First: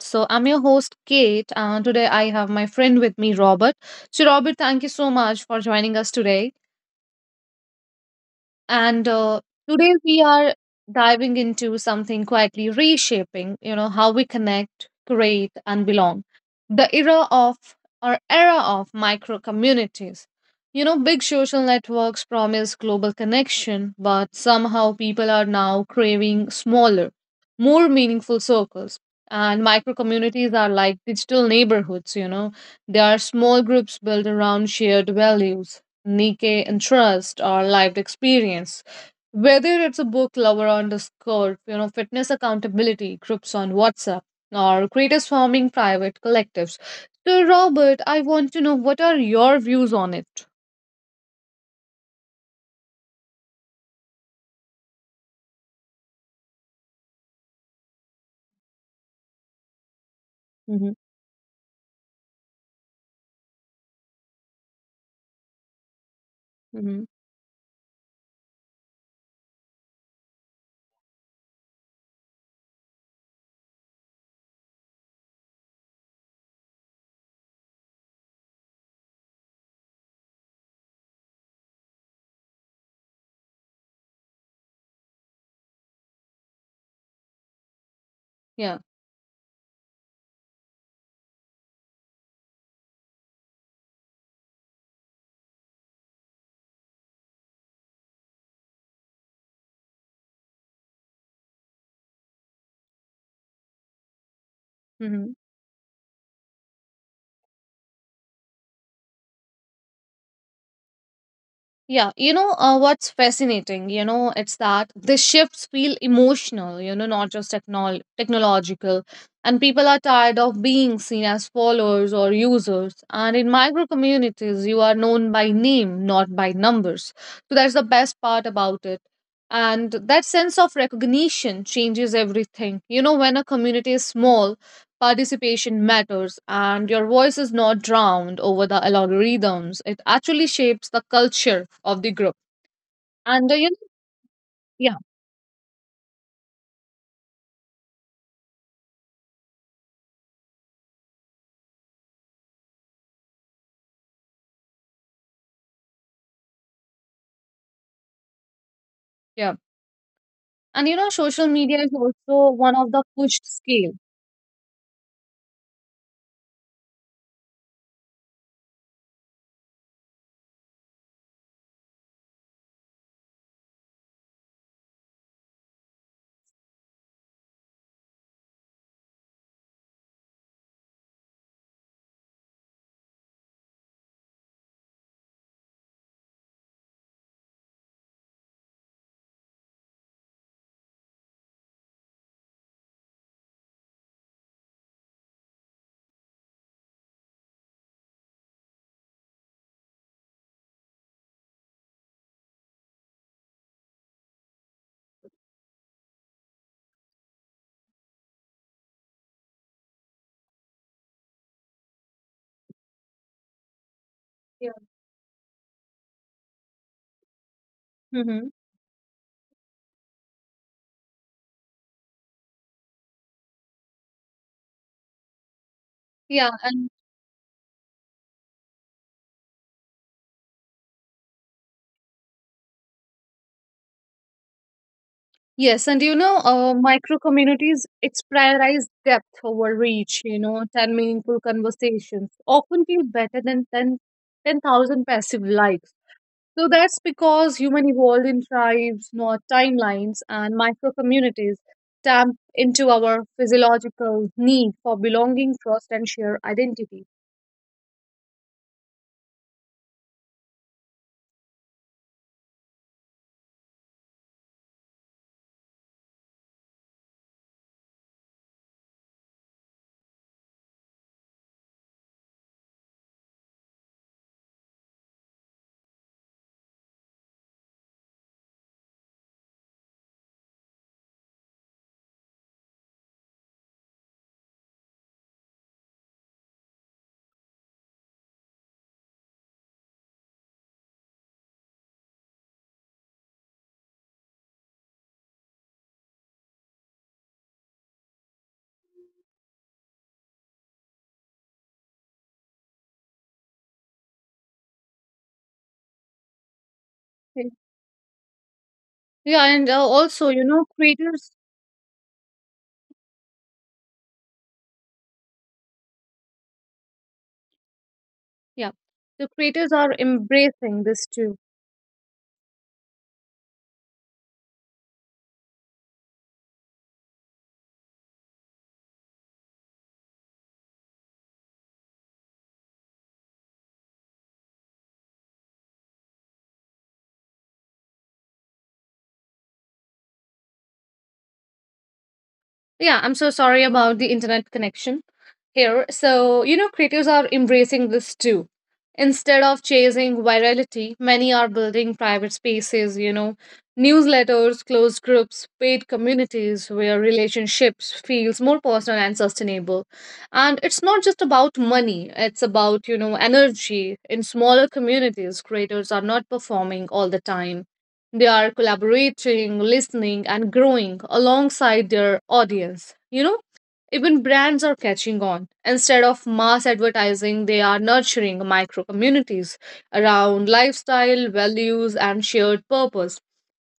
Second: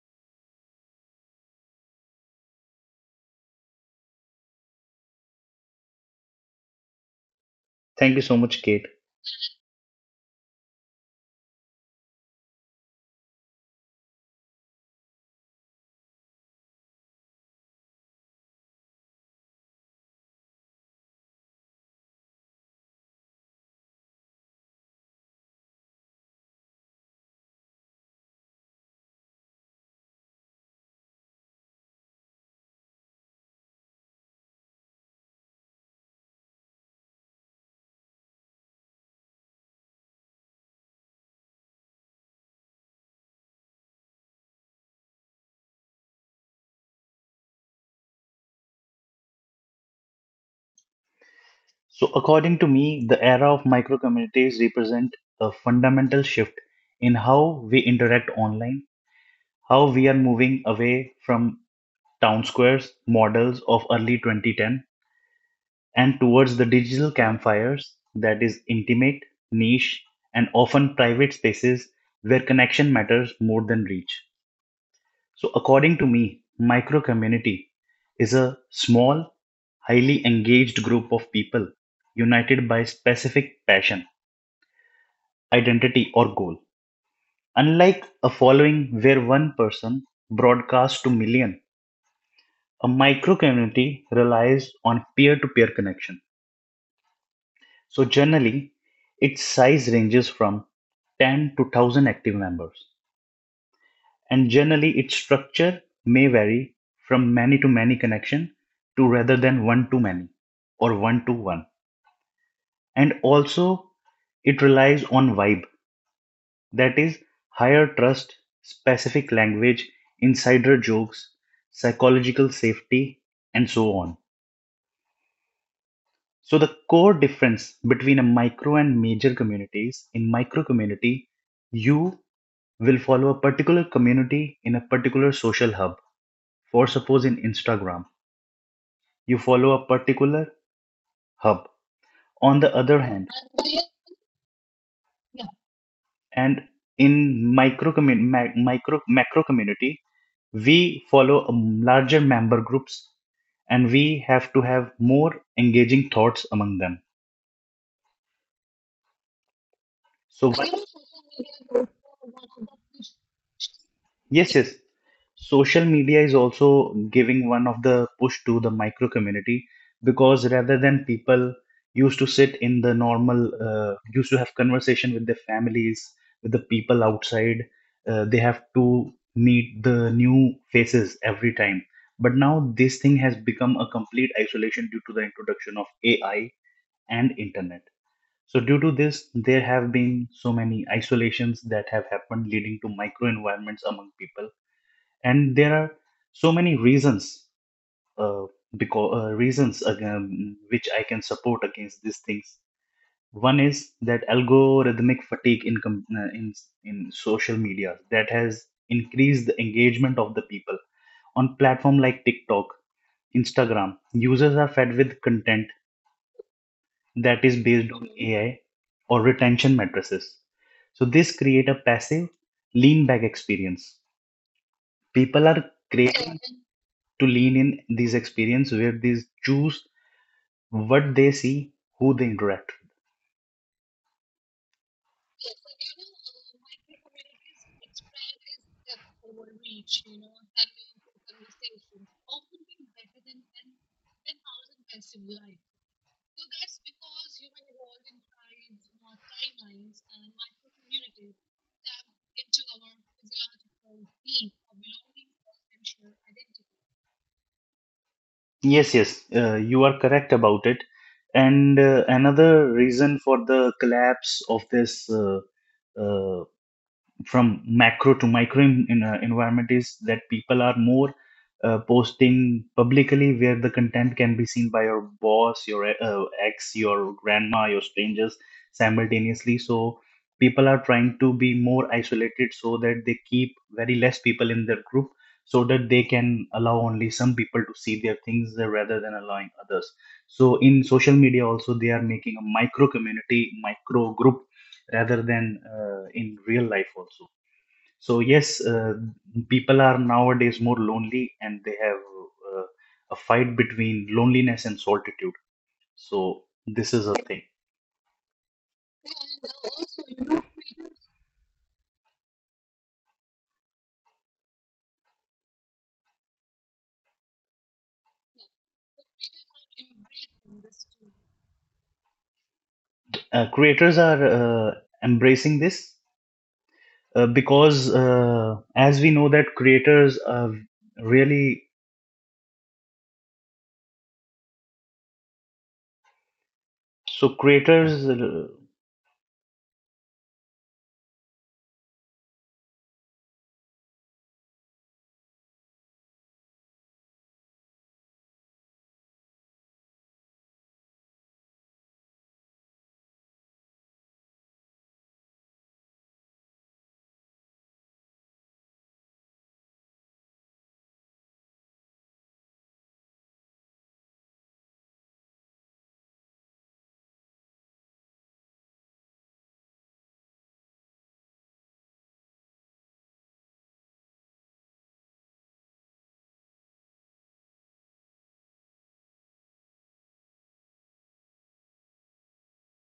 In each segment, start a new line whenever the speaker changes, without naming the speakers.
So, I'm your host, Kate, and today I have my friend with me, Robert. So, Robert, thank you so much for joining us today.
Thank you so much, Kate.
And Today we are diving into something quietly reshaping, you know, how we connect, create, and belong. The era of micro communities. You know, big social networks promise global connection, but somehow people are now craving smaller, more meaningful circles. And micro communities are like digital neighborhoods, you know. They are small groups built around shared values, unique interest, or lived experience. Whether it's a book lover on Discord, you know, fitness accountability groups on WhatsApp, or creators forming private collectives. So, Robert, I want to know, what are your views on it?
So, according to me, the era of micro communities represent a fundamental shift in how we interact online, how we are moving
Mm-hmm.
away from town squares models of early 2010 and towards the digital
Mm-hmm.
campfires that is intimate, niche, and often private spaces where connection matters more than reach. So, according to me, micro community is a small, highly engaged group of people united by specific passion, identity, or goal. Unlike a
Yeah.
following where one person broadcasts to million, a micro community relies on peer to peer connection. So, generally, its size ranges from 10 to 1000 active members. And generally its
Mm-hmm.
structure may vary from many-to-many connection to rather than one-to-many or one-to-one.
Yeah,
And
what's
also
fascinating, you know,
it
it's
relies
that the
on vibe,
shifts feel emotional,
that
you know,
is
not just
higher trust,
technological.
specific
And
language,
people are tired of
insider
being
jokes,
seen as followers or
psychological
users.
safety,
And in
and so
micro
on.
communities, you are known by name, not
So
by
the core
numbers. So
difference
that's the
between a
best part
micro
about
and
it.
major
And
communities in
that
micro
sense of
community,
recognition
you
changes everything.
will
You know,
follow a
when a
particular
community is
community
small,
in a particular social
participation
hub.
matters
For
and your
suppose in
voice is not
Instagram
drowned over the
you follow a
algorithms, it
particular
actually shapes the
hub.
culture of the group.
On the other hand,
and uh, you know, yeah.
and in micro macro community, we follow larger member groups, and we have to have more engaging thoughts among them.
Yeah,
So
and you know, social media is also one of the pushed scale.
yes, yes. Social media is also giving one of the push to the micro community because rather than people used to sit in the normal, used to have conversation with their families, with the people outside, they have to meet the new faces every time. But now this thing has become a complete isolation due to the introduction of AI and internet. So due to this, there have been so many isolations that have happened, leading to micro environments among people and there are so many reasons uh, because reasons which I can support against these things. One is that algorithmic fatigue in in social media that has increased the engagement of the people on platform like TikTok, Instagram. Users are fed
Yeah.
with content that is based on AI
Hmm.
or retention matrices, so this create a passive lean back experience. People are craving
Yeah. and
to lean in these experience where they choose what they see, who they interact with.
yes and micro communities, it's prioritize depth over reach. You know, 10 meaningful conversations often feel better than ten thousand passive likes. So that's because human evolved in tribes, not timelines, and micro communities tap into our physiological need for belonging, trust, and shared identity.
Yes, yes, you are correct about it. And another reason for the collapse of this uh, uh, from macro to micro environment is that people are more posting publicly where the content can be seen by your boss, your ex, your grandma, your strangers simultaneously. So people are trying to be more isolated so that they keep very less people in their group so that they can allow only some people to see their things rather than allowing others. So in social media also they are making a micro community, micro group rather than in real life also. So yes, people are nowadays more lonely, and they have uh, a fight between loneliness and solitude. So
Okay.
this is a thing.
Yeah, and also, you know, creators, yeah, the creators are embracing this too.
Creators are embracing this because as we know, that creators are really so creators.
Yeah, I'm so sorry about the internet connection here. So, you know, creators are embracing this too. Instead of chasing virality, many are building private spaces, you know, newsletters, closed groups, paid communities where relationships feels more personal and sustainable. And it's not just about money, it's about, you know, energy. In smaller communities, creators are not performing all the time. They are collaborating, listening, and growing alongside their audience. You know, even brands are catching on. Instead of mass advertising, they are nurturing micro communities around lifestyle, values, and shared purpose,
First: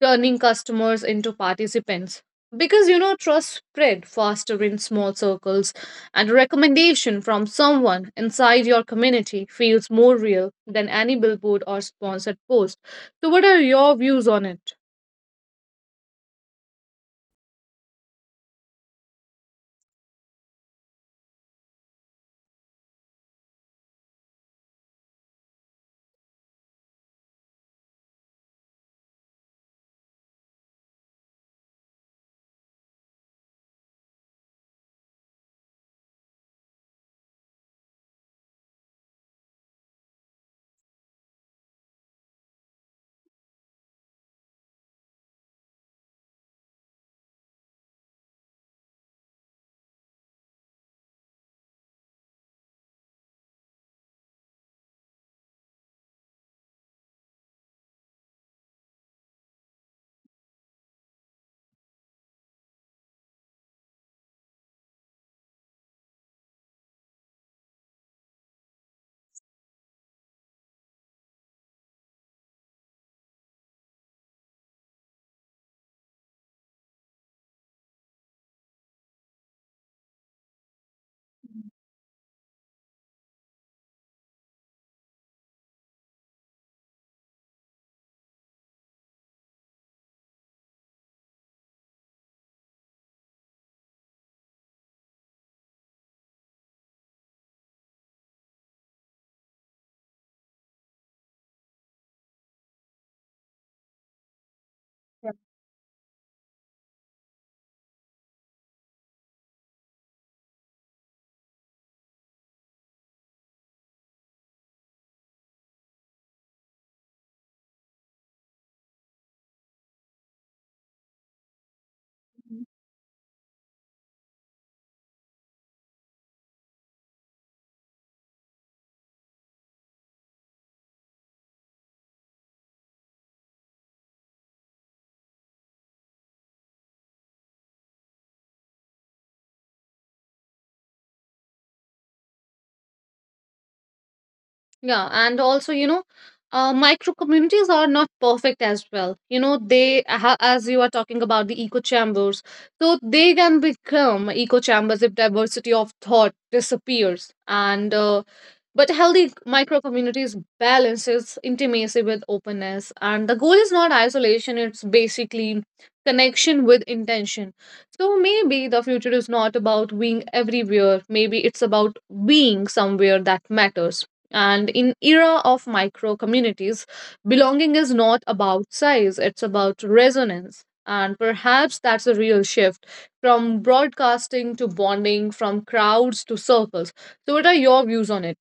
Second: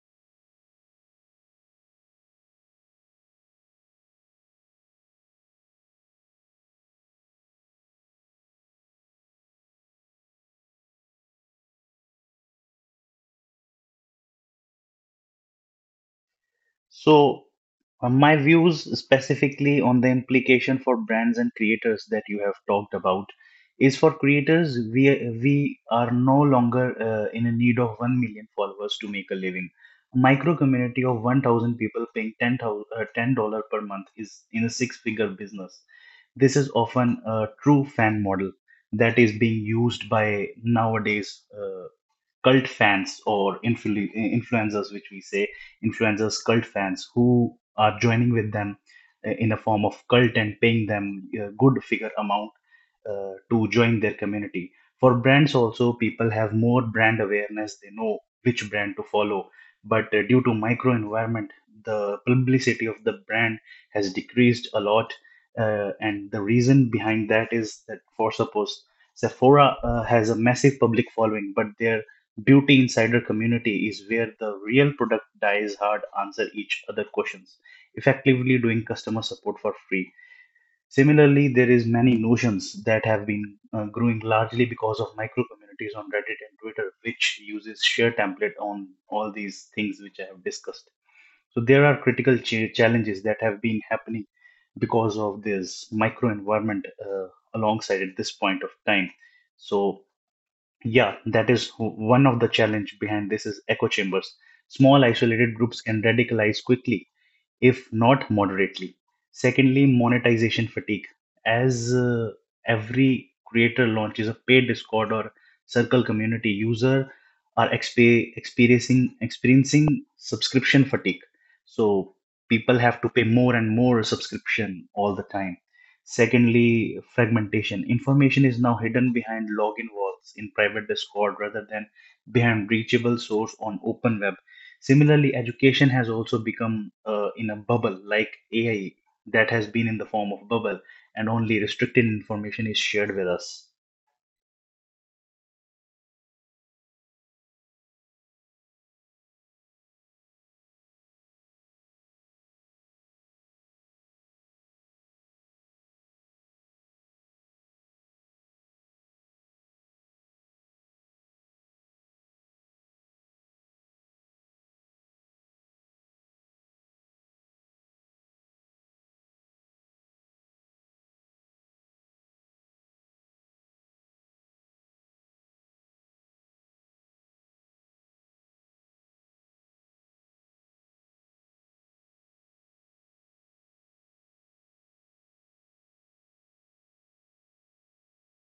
turning customers into participants. Because you know, trust spread faster in small circles, and a recommendation from someone inside your community feels more real than any billboard or sponsored post. So, what are your views on it?
So, my views specifically on the implication for brands and creators that you have talked about is for creators, we are no longer in a need of 1 million followers to make a living. A micro community of 1,000 people paying 10,000 uh, $10 per month is in a six figure business. This is often a true fan model that is being used by nowadays. Cult fans or influencers, which we say influencers, cult fans who are joining with them in a form of cult and paying them a good figure amount to join their community. For brands, also, people have more brand awareness, they know which brand to follow. But due to micro environment, the publicity of the brand has decreased a lot. And the reason behind that is that, for suppose, Sephora has a massive public following, but their Beauty insider community is where the real product dies hard answer each other questions, effectively doing customer support for free. Similarly, there is many notions that have been growing largely because of micro communities on Reddit and Twitter, which uses share template on all these things which I have discussed. So there are critical challenges that have been happening because of this micro environment alongside at this point of time. So yeah, that is one of the challenge behind this is echo chambers. Small isolated groups can radicalize quickly if not moderately. Secondly, monetization fatigue. As every creator launches a paid Discord or Circle community, user are experiencing subscription fatigue. So people have to pay more and more subscription all the time. Secondly, fragmentation. Information is now hidden behind login walls in private Discord rather than behind reachable source on open web. Similarly, education has also become in a bubble like AI that has been in the form of bubble and only restricted information is shared with us.
Yeah, and also, micro communities are not perfect as well. You know, they, as you are talking about the echo chambers, so they can become echo chambers if diversity of thought disappears. And but healthy micro communities balances intimacy with openness, and the goal is not isolation. It's basically connection with intention. So maybe the future is not about being everywhere. Maybe it's about being somewhere that matters. And in era of micro communities, belonging is not about size. It's about resonance. And perhaps that's a real shift from broadcasting to bonding, from crowds to circles. So, what are your views on it?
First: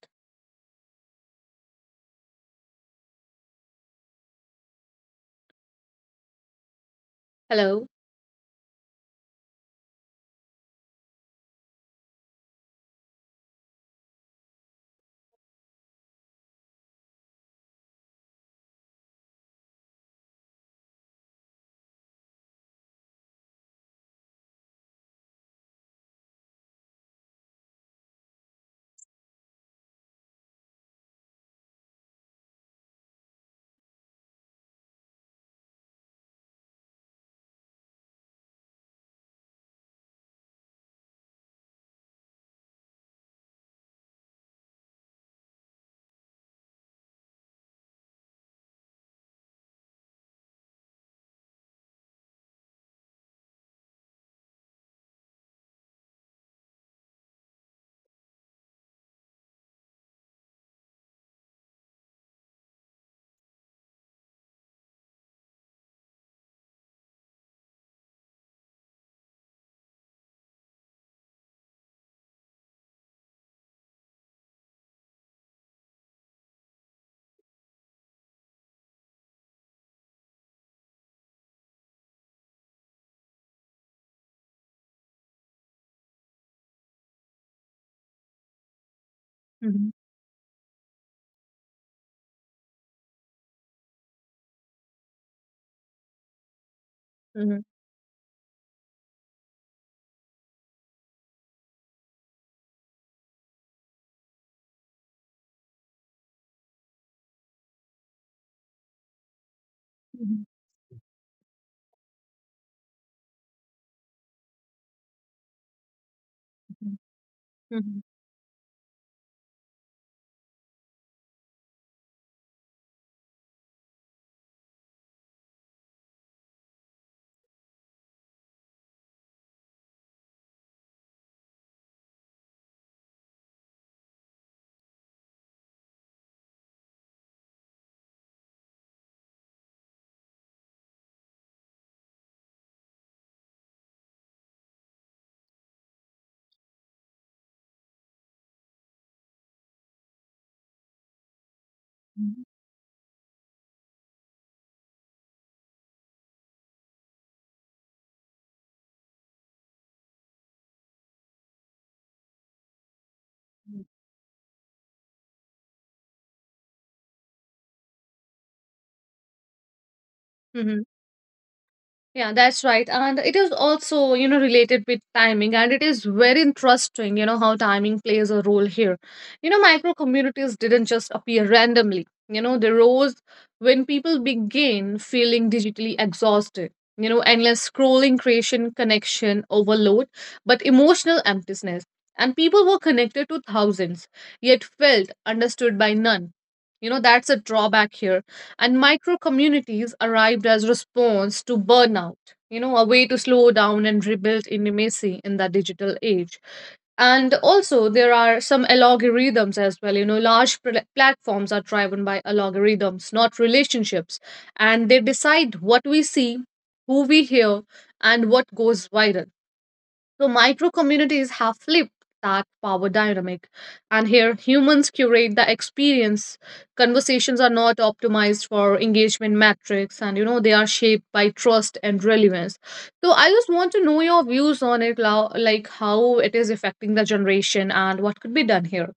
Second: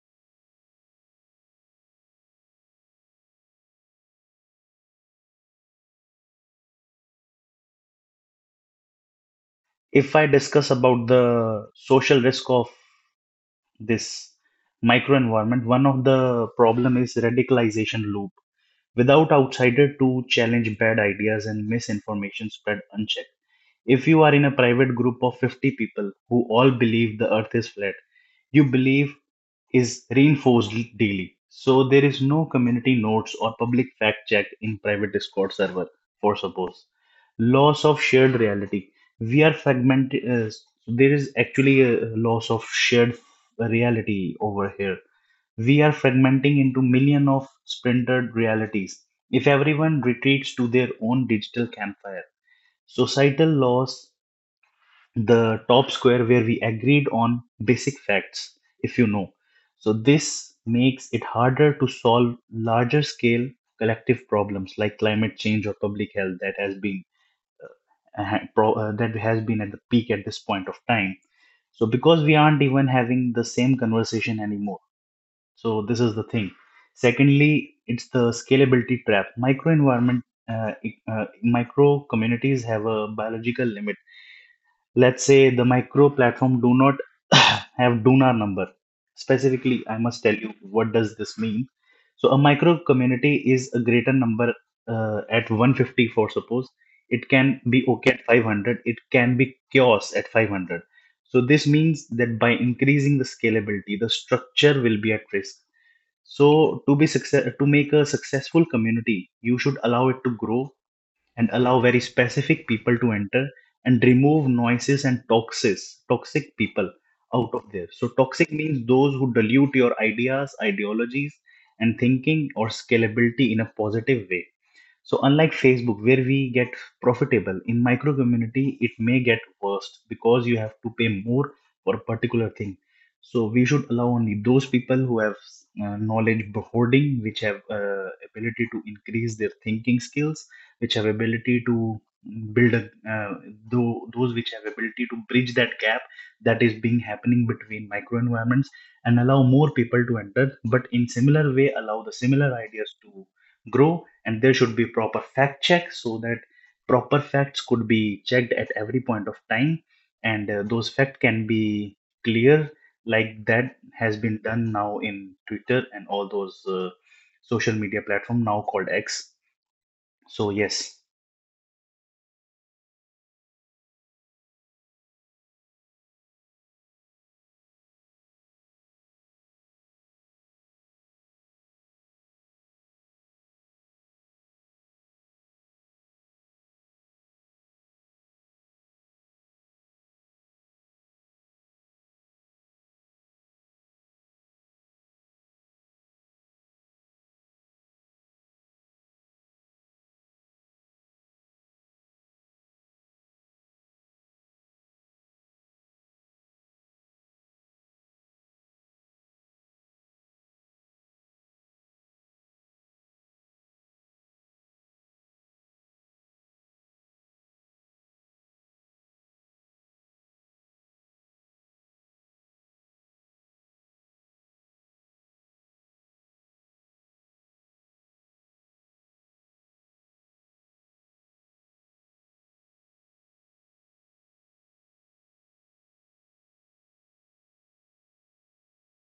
Hello.
If I discuss about the social risk of this microenvironment, one of the problem is radicalization loop. Without outsider to challenge bad ideas and misinformation spread unchecked. If you are in a private group of 50 people who all believe the earth is flat, you believe is reinforced daily. So there is no community notes or public fact check in private Discord server for suppose. Loss of shared reality. We are fragmented. So there is actually a loss of shared reality over here. We are fragmenting into million of splintered realities. If everyone retreats to their own digital campfire, societal loss the top square where we agreed on basic facts, if you know. So, this makes it harder to solve larger scale collective problems like climate change or public health that has been that has been at the peak at this point of time. So, because we aren't even having the same conversation anymore. So, this is the thing. Secondly, it's the scalability trap. Micro environment, micro communities have a biological limit. Let's say the micro platform do not have donar number specifically. I
Mhm.
must tell you what does this mean. So a micro community is a greater number at 150 for suppose, it can
Mhm.
be okay at 500, it can be chaos at 500. So this means that by increasing the scalability the structure will be at risk. So to be success to make a successful community you should allow it to
Mhm,
grow and allow very specific people to enter and remove noises and toxins, toxic people
mhm,
out of there. So
mhm,
toxic means those who dilute your ideas, ideologies, and thinking or scalability in a positive way. So unlike Facebook, where we get profitable, in micro community it may get worst because you have to pay more for a particular thing. So we should allow only those people who have knowledge hoarding, which have ability to increase their thinking skills, which have ability to build a uh, those which have ability to bridge that gap that is being happening between micro environments and allow more people to enter but in similar way allow the similar
mhm,
ideas to grow and there should be proper fact check so that proper facts could be checked at every point of time and those facts can be clear like that
mhm.
has been done now in Twitter and all those social media platform now called X. So
Mhm.
yes.
Yeah, that's right. And it is also, you know, related with timing. And it is very interesting, you know, how timing plays a role here. You know, micro communities didn't just appear randomly, you know, they rose when people began feeling digitally exhausted. You know, endless scrolling, creation, connection, overload, but emotional emptiness. And people were connected to thousands, yet felt understood by none. You know, that's a drawback here, and micro communities arrived as response to burnout. You know, a way to slow down and rebuild intimacy in the digital age. And also there are some algorithms as well. You know, large platforms are driven by algorithms, not relationships, and they decide what we see, who we hear, and what goes viral. So micro communities have flipped that power dynamic. And here humans curate the experience. Conversations are not optimized for engagement metrics, and you know, they are shaped by trust and relevance. So I just want to know your views on it, like how it is affecting the generation and what could be done here,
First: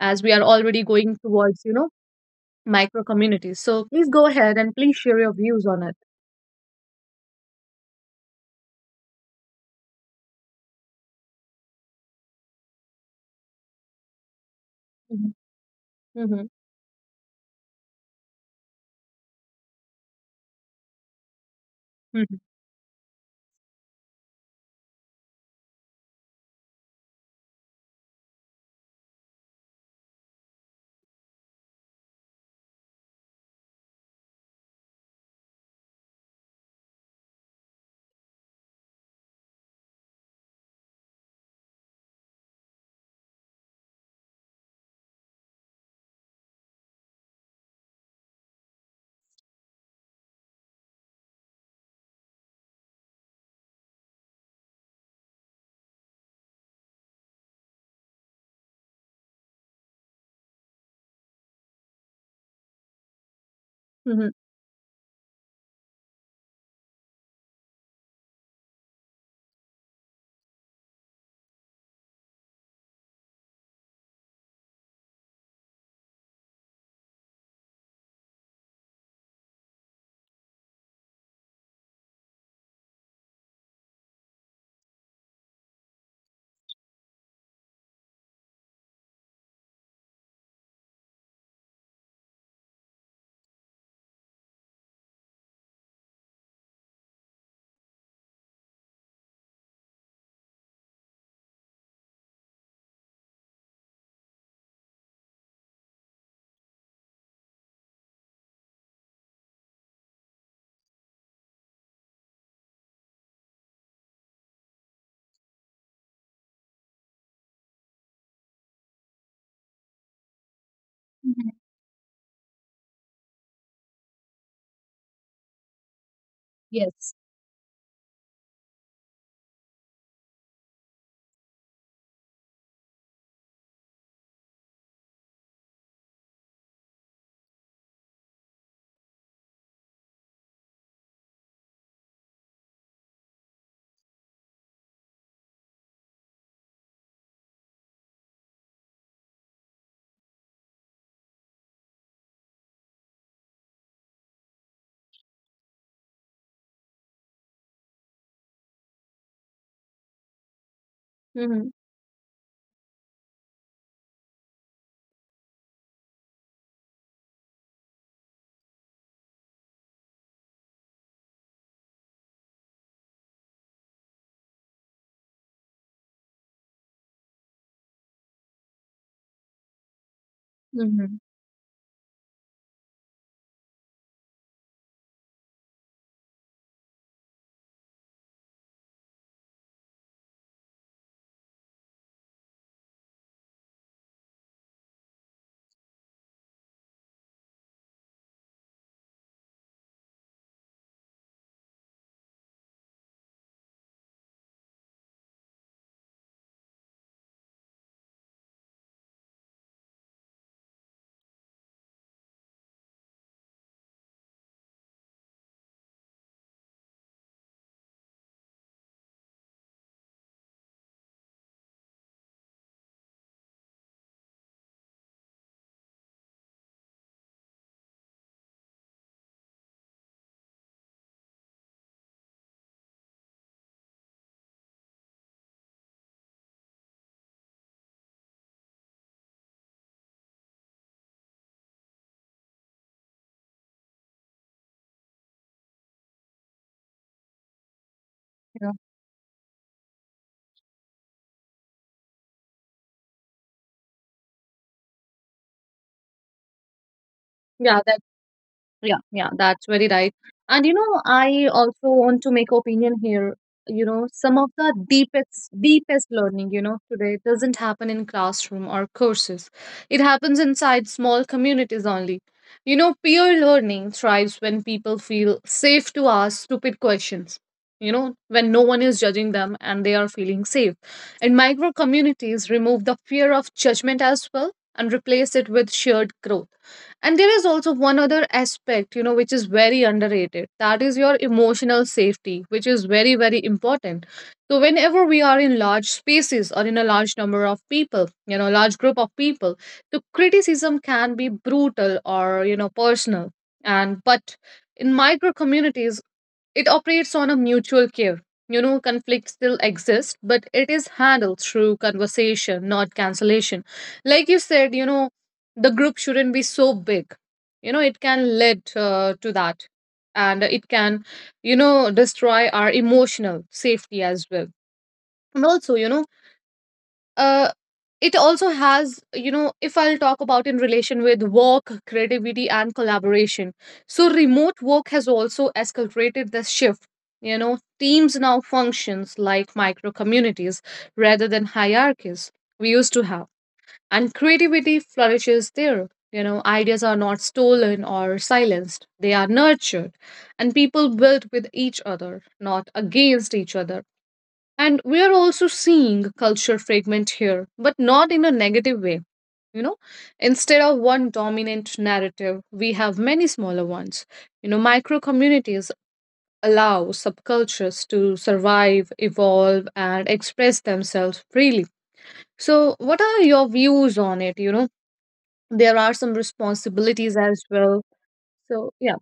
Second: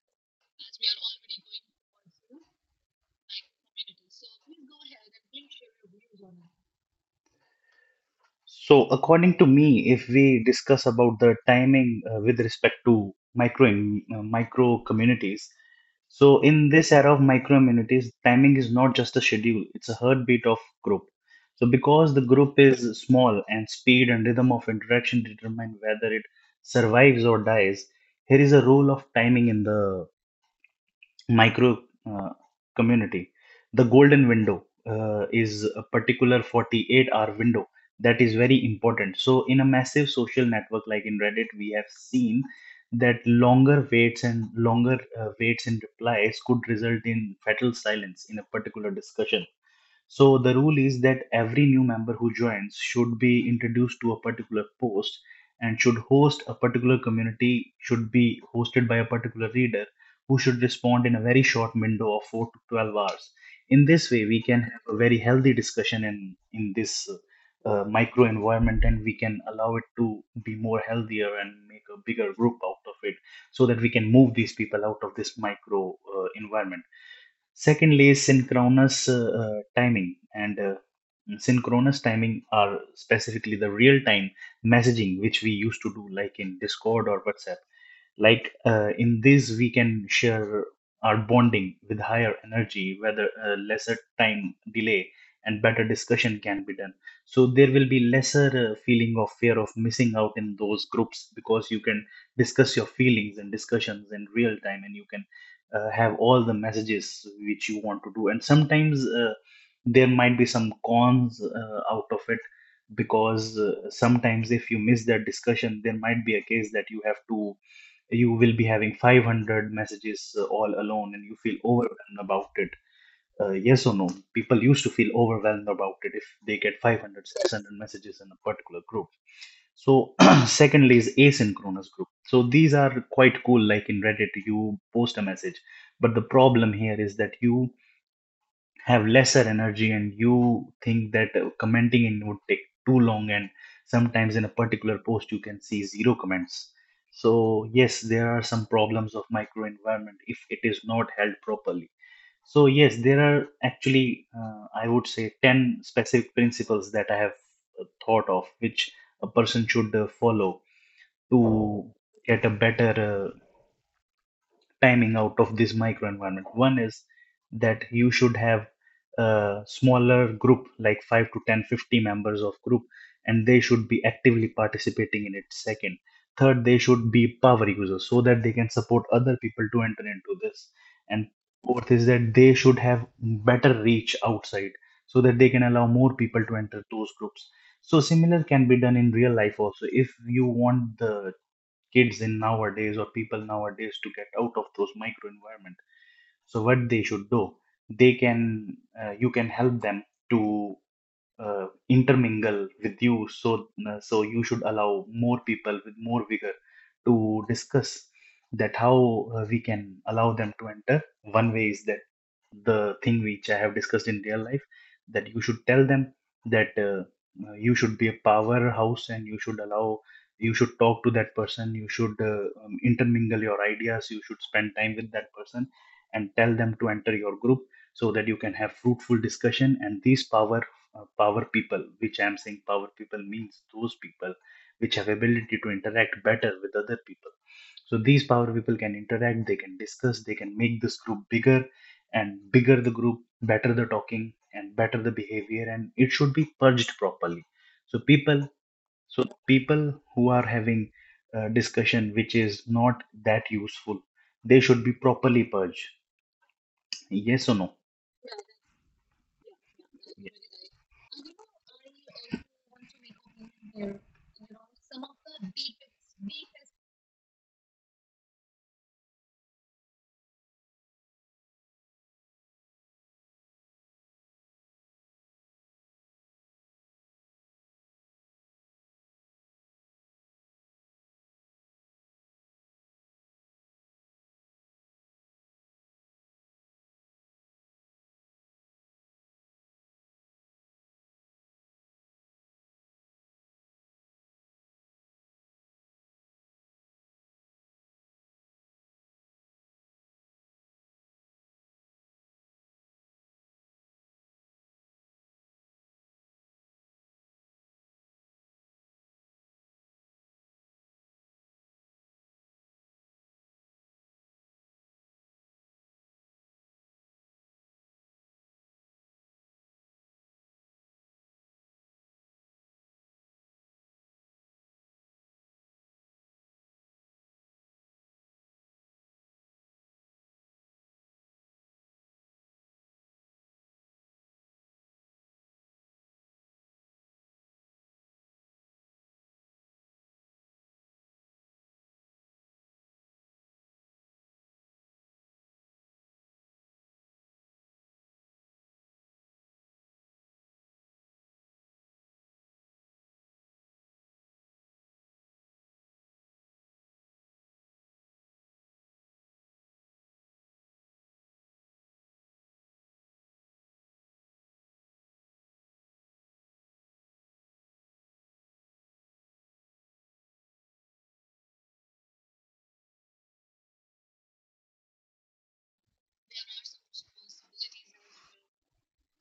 as we are already going towards, you know, micro communities. So please go ahead and please share your views on it.
So, according to me, if we discuss about the timing with respect to micro
Mhm,
communities, so
mhm,
in this era of micro communities, timing is not just a schedule; it's a heartbeat of group. So, because the
mhm,
group is small and speed and rhythm of interaction determine whether it survives or dies, here is a role of timing in the micro uh, community. The golden window is a particular 48-hour window that is very important. So, in a massive social network like in Reddit, we have seen that longer waits and longer waits in replies could result in fatal silence in a particular discussion. So the rule is that every new member who joins should be introduced to a particular post and should host a particular community, should be hosted by a particular reader who should respond in a very short window of 4 to 12 hours. In this way,
mhm,
we can have a very healthy discussion in this micro environment and we can allow it to be more healthier and make a bigger group out of it so that we can move these people out of this micro environment. Secondly, is synchronous timing. And synchronous timing are specifically the real time messaging which we used to do, like in Discord or WhatsApp. Like in this, we can share our bonding with higher energy, whether lesser time delay and better discussion can be done. So there will be lesser feeling of fear of missing out in those groups because you can discuss your feelings and discussions in real time and you can have all the messages which you want to do. And sometimes there might be some cons out of it because sometimes if you miss that discussion there might be a case that you have to you will be having 500 messages all alone and you
mhm.
feel overwhelmed about it. Uh, yes or no? People used to feel overwhelmed about it if they get
Yes.
500 600 messages in a particular group. So secondly is asynchronous group, so these are quite cool, like in Reddit you post a message, but the problem here is that you have lesser energy and you think that commenting in would take too long. And sometimes in a particular post you can see zero comments. So yes, there are some problems of microenvironment if it is not held properly. So yes, there are actually, I would say, 10 specific principles that I have thought of, which a person should follow
Mm-hmm.
to get a better timing out of this microenvironment. One is that you should have a smaller group, like 5 to 10, 50 members of group, and they should be actively participating in it. Second, third, they should be power users so that they can support other people to enter into this.
Mm-hmm.
And fourth is that they should have better reach outside so that they can allow more people to enter those groups. So similar can be done in real life also. If you want the kids in nowadays or people nowadays to get out of those micro environment, so what they should do, they can you can help them to intermingle with you. So so you should allow more people with more vigor to discuss that how we can allow them to enter. One way is that the thing which I have discussed in real life, that you should tell them that you should be a powerhouse and you should allow, you should talk to that person, you should intermingle your ideas, you should spend time with that person and tell them to enter your group so that you can have fruitful discussion. And this power, power people, which I'm saying power people means those people which have ability to interact better with other people. So these power people can interact, they can discuss, they can make this group bigger, and bigger the group, better the talking, and better the behavior, and it should be purged properly. So people,
Yeah.
so people who are having a discussion which is not that useful, they should be properly purged. Yes or no?
Yeah. Yeah, yeah, that's very right.
Yes.
And you know, I also want to make opinion here. You know, some of the deepest, deepest learning, you know, today doesn't happen in classroom or courses. It happens inside small communities only. You know, peer learning thrives when people feel safe to ask stupid questions. You know, when no one is judging them and they are feeling safe. And micro communities remove the fear of judgment as well and replace it with shared growth. And there is also one other aspect, you know, which is very underrated. That is your emotional safety, which is very, very important. So, whenever we are in large spaces or in a large number of people, you know, large group of people, the criticism can be brutal or, you know, personal. But in micro communities, it operates on a mutual care. You know, conflict still exists, but it is handled through conversation, not cancellation. Like you said, you know, the group shouldn't be so big. You know, it can lead to that. And it can, you know, destroy our emotional safety as well. And also, uh, it also has, you know, if I'll talk about in relation with work, creativity, and collaboration. So remote work has also escalated this shift. You know, teams now functions like micro communities rather than hierarchies we used to have. And creativity flourishes there. You know, ideas are not stolen or silenced, they are nurtured, and people build with each other, not against each other. And we are also seeing culture fragment here, but not in a negative way. You know, instead of one dominant narrative, we have many smaller ones. You know, micro communities allow subcultures to survive, evolve, and express themselves freely. So what are your views on it? You know, there are some responsibilities as well. So yeah.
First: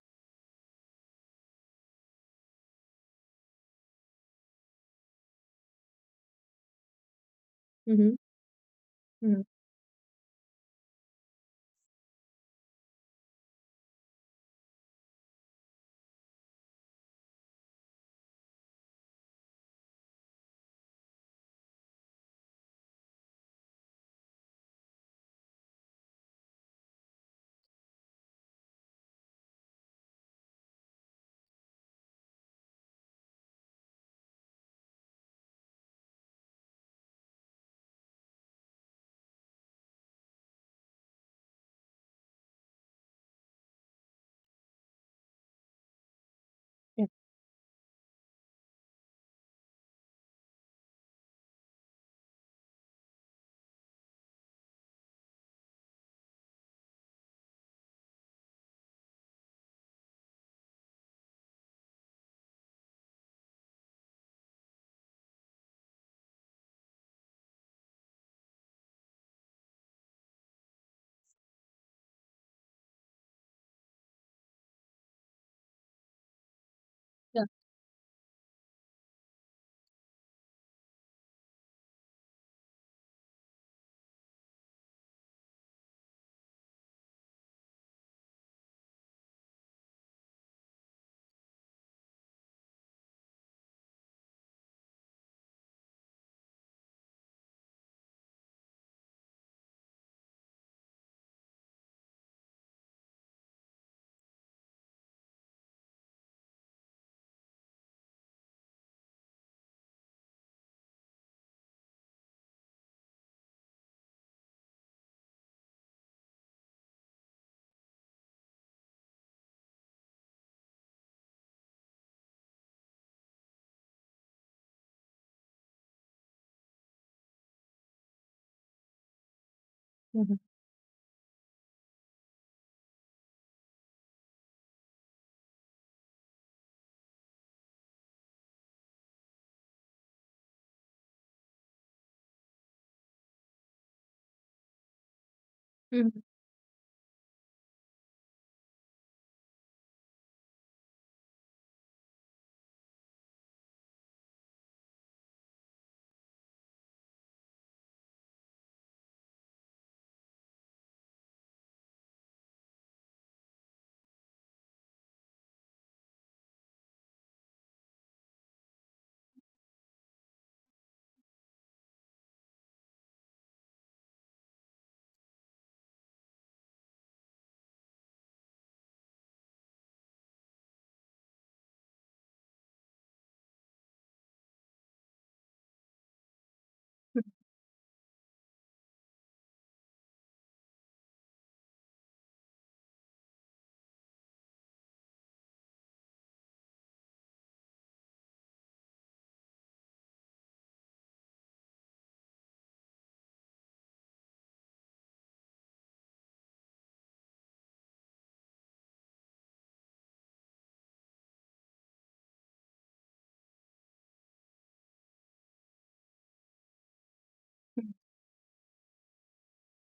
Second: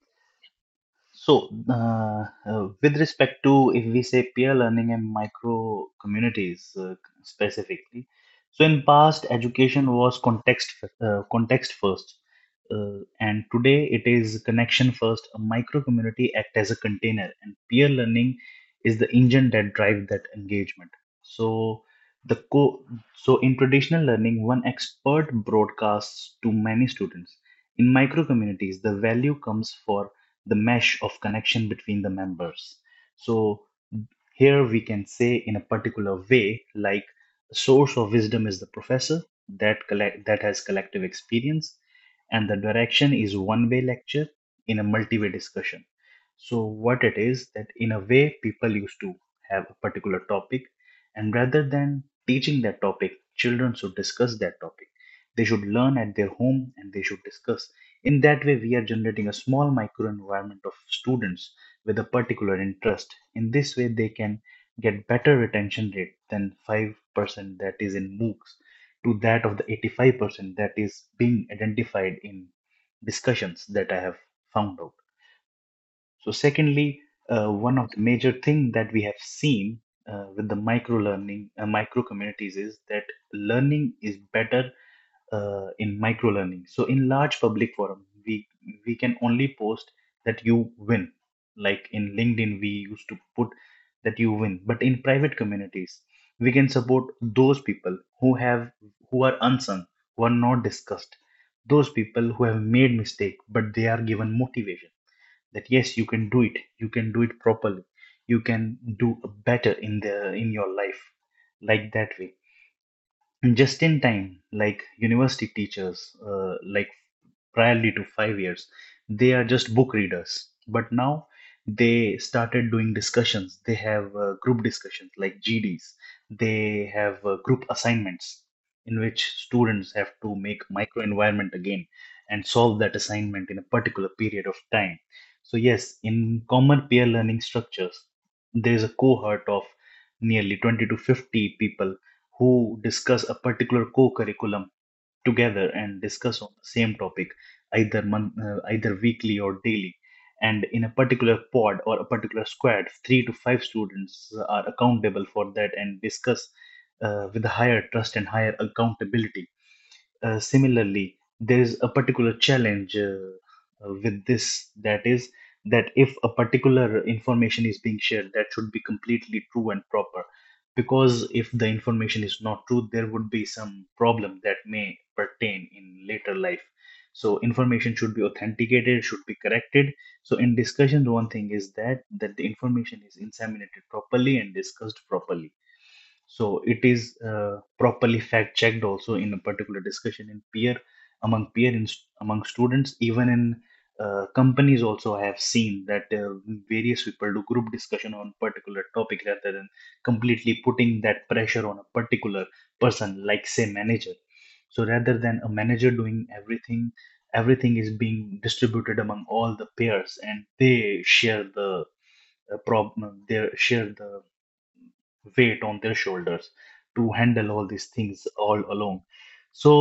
So, with respect to if we say peer learning and micro communities specifically,
Mm-hmm.
so in past
Mm-hmm.
education was context context first, and today it is connection first. A micro community act as a container, and peer learning is the engine that drive that engagement. So the co- so in traditional learning, one expert broadcasts to many students. In micro communities, the value comes for the mesh of connection between the members. So here we can say in a particular way, like source of wisdom is the professor that has collective experience, and the direction is one-way lecture in a multi-way discussion. So what
Yeah.
it is that in a way people used to have a particular topic, and rather than teaching that topic, children should discuss that topic. They should learn at their home and they should discuss. In that way, we are generating a small microenvironment of students with a particular interest. In this way, they can get better retention rate than 5% that is in MOOCs to that of the 85% that is being identified in discussions that I have found out. So, secondly,
Yeah.
one of the major thing that we have seen with the micro learning, micro communities is that learning is better in micro learning. So in large public forum, we can only post that you win. Like in LinkedIn, we used to put that you win. But in private communities, we can support those people who have, who are unsung, who are not discussed, those people who have made mistake, but they are given motivation that yes, you can do it. You can do it properly. You can do better in the in your life. Like that way, just in time, like university teachers, like priorly to 5 years they are just book readers, but now they started doing discussions. They have group discussions like GDs, they have group assignments in which students have to
Mm-hmm.
make micro environment again and solve that assignment in a particular period of time. So yes, in common peer learning structures there is a cohort of nearly 20 to 50 people who discuss a particular co-curriculum together and
Mm-hmm.
discuss on the same topic either month either weekly or daily, and in a particular pod or a particular squad 3 to 5 students are accountable for that and discuss with higher trust and higher accountability. Similarly, there is a particular challenge with this, that is that if a particular information is being shared, that should be completely true and proper. Because if the information is not true, there would be some problem that may pertain in later life. So information should be authenticated, should be corrected. So in discussions, one thing is that the information is inseminated properly and discussed properly, so it is properly fact checked also in a particular discussion in peer, among peer in, among students. Even in companies also I have seen that various people do group discussion on particular topic rather than completely putting that pressure on a particular person, like say manager. So rather than a manager doing everything, everything is being distributed among all the peers and they share the problem, they share the weight on their shoulders to handle all these things all alone. So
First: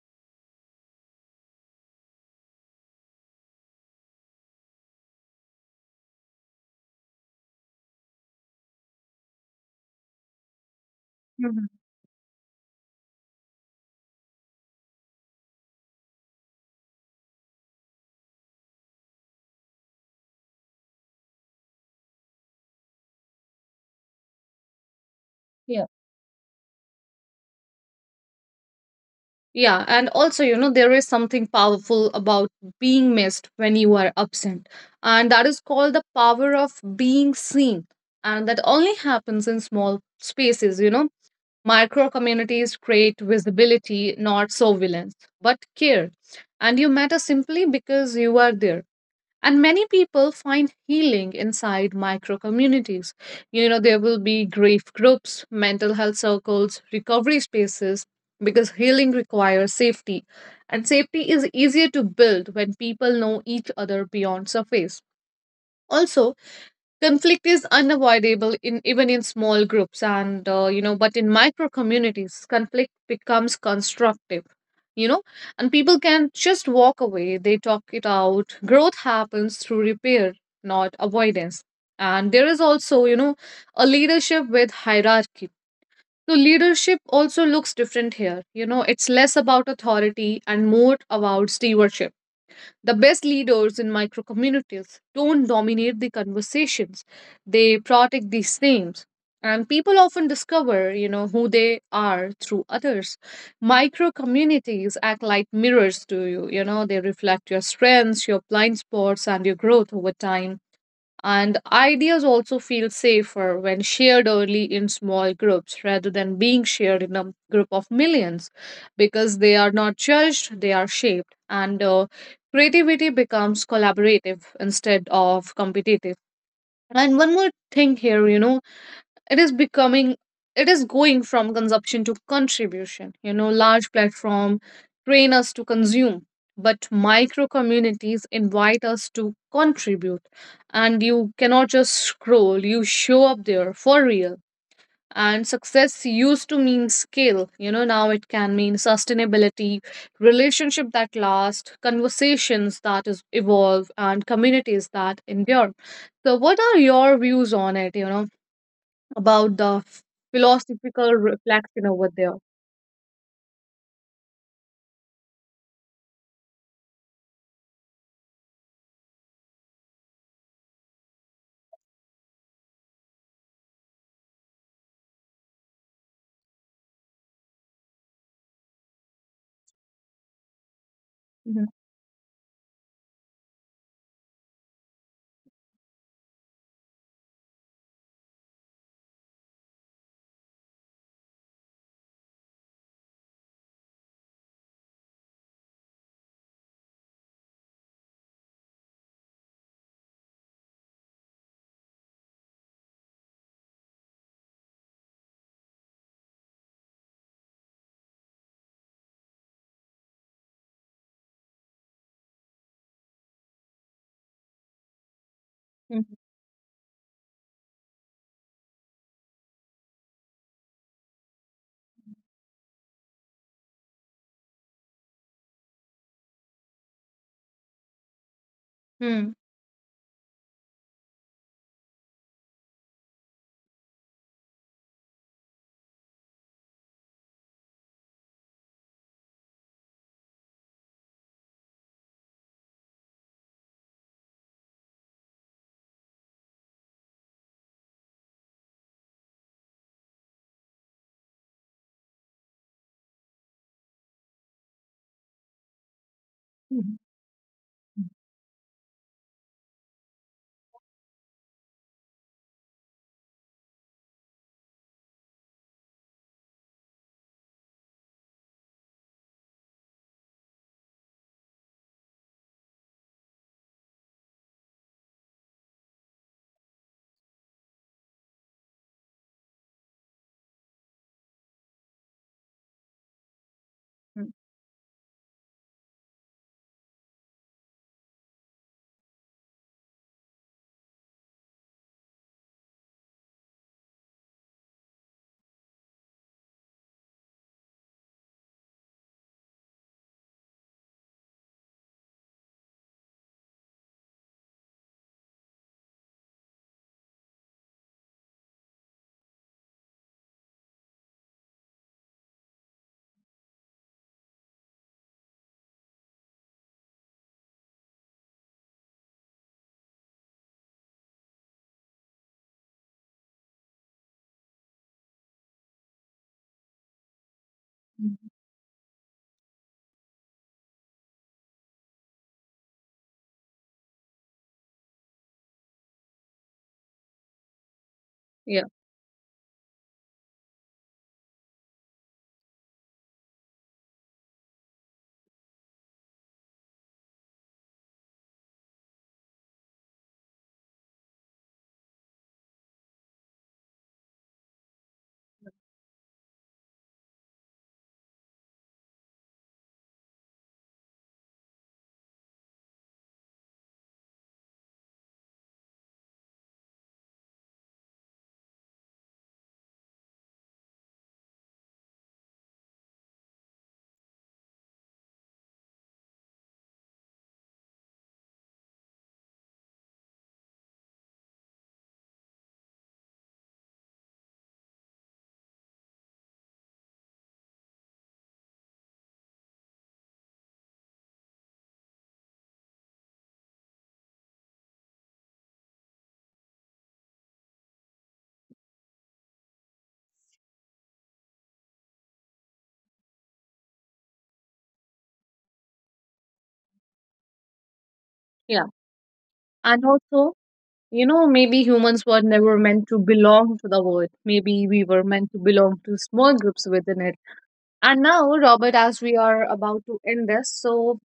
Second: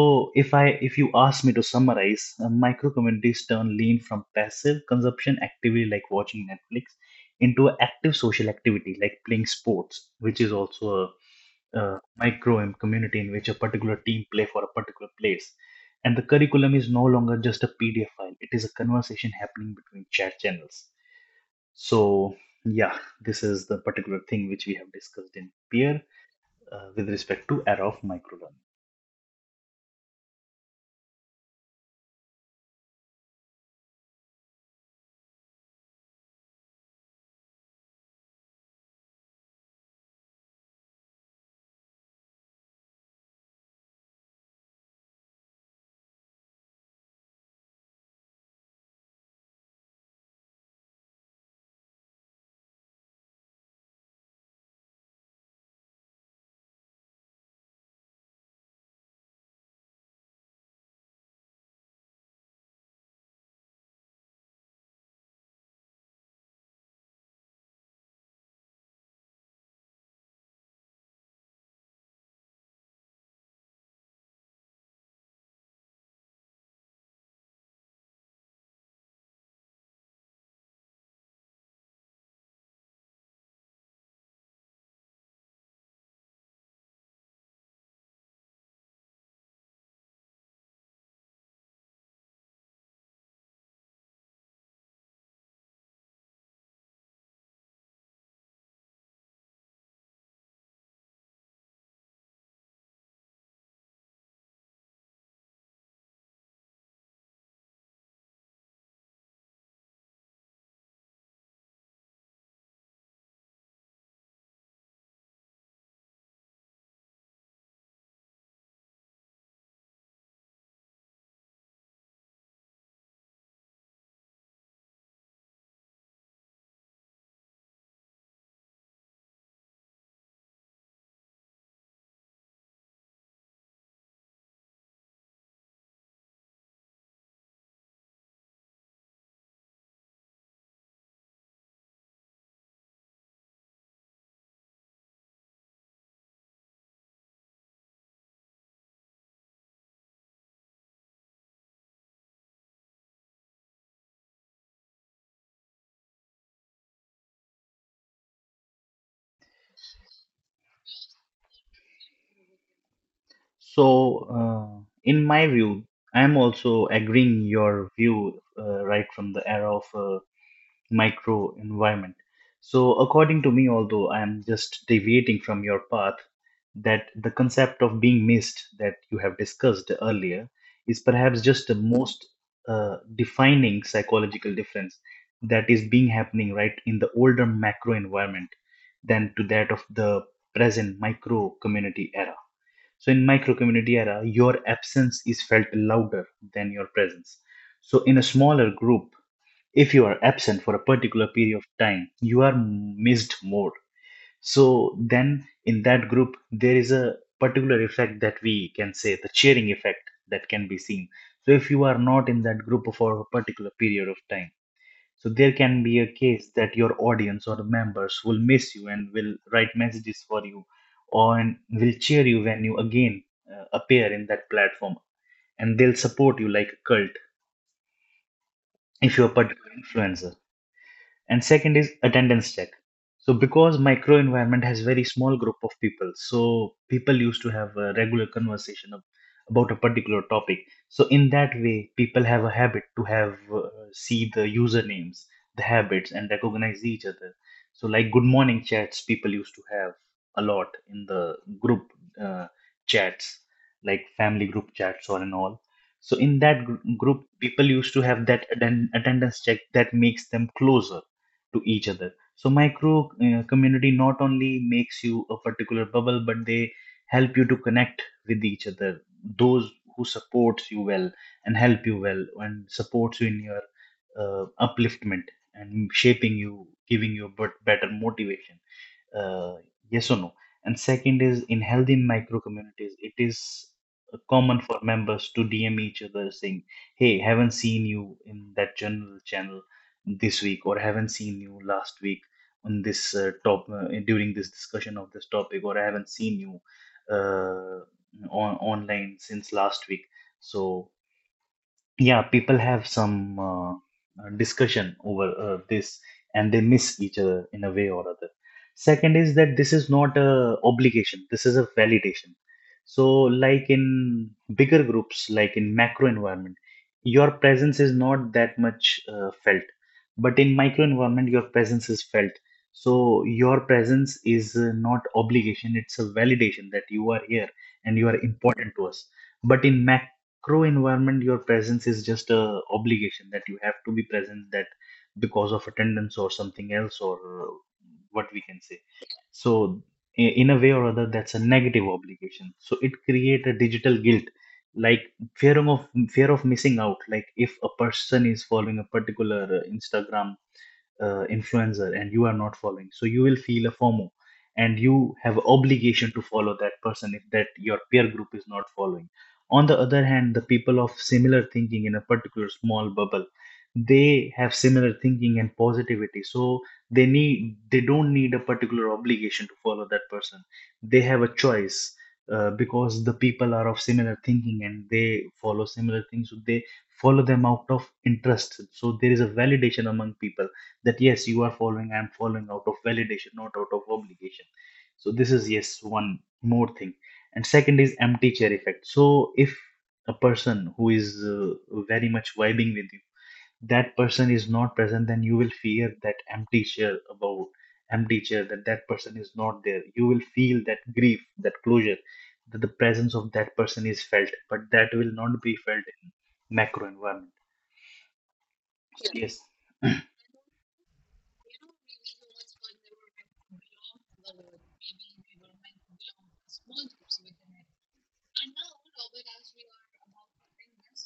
if i, if you ask me to summarize, micro communities turn lean from passive consumption activity like watching Netflix into an active social activity like playing sports, which is also
Mm-hmm.
a community in which a particular team play for a particular place, and the curriculum is no longer just a PDF file, it is a conversation happening between chat channels. So, yeah, this is the particular thing which we have discussed in
Yeah.
peer with respect to error of microlearning.
Yeah, and also, you know, there is something powerful about being missed when you are absent. And that is called the power of being seen. And that only happens in small spaces, you know. Micro communities create visibility, not surveillance, but care. And you matter simply because you are there. And many people find healing inside micro communities. You know, there will be grief groups, mental health circles, recovery spaces, because healing requires safety, and safety is easier to build when people know each other beyond surface. Also, conflict is unavoidable in even in small groups, and you know, but in micro communities conflict becomes constructive. You know, and people can just walk away, they talk it out, growth happens through repair, not avoidance. And there is also, you know, a leadership with hierarchy. So leadership also looks different here. You know, it's less about authority and more about stewardship. The best leaders in micro communities don't dominate the conversations, they protect the same. And people often discover, you know, who they are through others. Micro communities act like mirrors to you, you know, they reflect your strengths, your blind spots, and your growth over time. And ideas also feel safer when shared early in small groups rather than being shared in a group of millions, because they are not judged, they are shaped. And Creativity becomes collaborative instead of competitive. And one more thing here, you know, it is becoming it is going from consumption to contribution. You know, large platform train us to consume, but micro communities invite us to contribute. And you cannot just scroll, you show up there for real. And success used to mean scale. You know, now it can mean sustainability, relationship that last, conversations that is evolve, and communities that endure. So what are your views on it? You know, about the philosophical reflection over there.
So, in my view, I am also agreeing your view right from the era of micro environment. So, according to me, although I am just deviating from your path, that the concept of being missed that you have discussed earlier is perhaps
Mhm,
just the most defining psychological difference that is being happening right in the older macro environment than to that of the present micro community era. So, in micro community era, your absence is felt louder than your presence. So, in a smaller group, if you are absent for a particular period of time, you are missed more. So then in that group there is a particular effect that we can say the cheering effect that can be seen. So if you are not in that group for a particular period of time, so there can
mhm,
be a case that your audience or the members will miss you and will write messages for you, or and will cheer you when you again appear in that platform, and they'll support you like a cult if you're
mhm,
a particular influencer. And second is attendance check. So because microenvironment has very small group of people, so people used to have a regular conversation about a particular topic. So in that way people have a habit to have see the usernames, the habits and recognize each other. So like good morning chats people used to have a lot in the group uh, chats, like family group chats or and all. So in that
mhm,
group people used to have that attendance check that makes them closer to each other. So micro community not only makes you a particular bubble, but they help you to connect with each other. Those who supports you well and help you well and supports you in your upliftment and shaping you, giving you a better motivation. uh, yes or no? And second is in healthy micro communities it is
mhm,
common for members to DM each other saying, hey, haven't seen you in that general channel this week, or haven't seen you last week on this top during this discussion of this topic, or I haven't seen you uh, on online since last week. So yeah, people have some discussion over this and they miss each other in a way or other. Second is that this is not a obligation, this is a validation. So like in bigger groups, like in macro environment, your presence is not that much felt. But in micro environment, your presence is felt. So your presence is not obligation, it's a validation that you are here and you are
mhm.
important to us. But in macro crew environment your presence is just a obligation that you have to be present, that because of attendance or something else or uh, what we can
Yeah,
say. So in a way or other, that's a negative obligation, so it create a digital guilt, like fear of fear of missing out, like if a person is following a particular Instagram influencer and you are not following, so you will feel a FOMO, and you have obligation to follow that person if that your peer group is not following. On the other hand, the people of similar thinking in a particular small bubble, they have similar thinking and positivity, so they don't need a particular obligation to follow that person, they have a choice, because the people are of similar thinking and they follow similar things, so they follow them out of interest. So there is a validation among people that yes, you are following, I'm following out of validation, not out of obligation. So this is yes, one more thing. And second is empty chair effect. So if a person who is very much vibing with you, that person is not present, then you will fear that empty chair about, empty chair that that person is not there, you will feel that grief, that closure, that the presence of that person is felt, but that will not be felt in macro environment.
yeah.
So yes,
And also, you know, maybe humans were never meant to belong to the world. Maybe we were meant to belong to small groups within it. And now, Robert, as we are about to end this, so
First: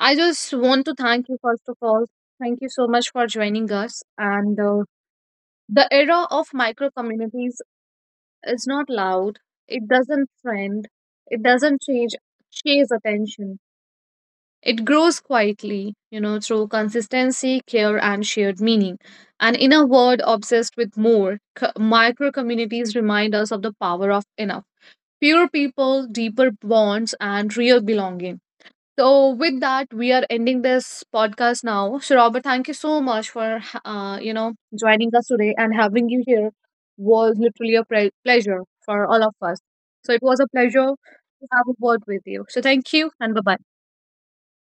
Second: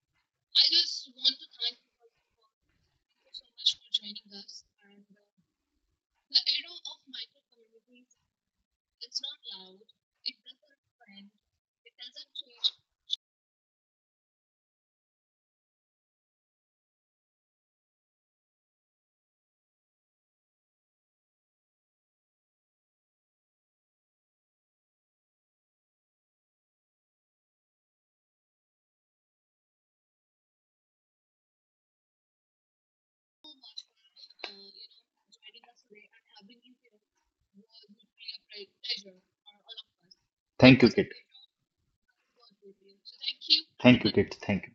I just want to thank you, first of all. Thank you so much for joining us. And The era of micro communities, it's not loud. It doesn't trend. It doesn't change chase attention. It grows quietly, you know, through consistency, care, and shared meaning. And in a world obsessed with more, micro communities remind us of the power of enough. Fewer people, deeper bonds, and real belonging. So with that, we are ending this podcast now. So Robert, thank you so much for you know, joining us today, and having you here was literally a pleasure for all of us. So it was a
thank you,
pleasure to have a word with you. So thank you and bye bye.
thank you Kit, thank you.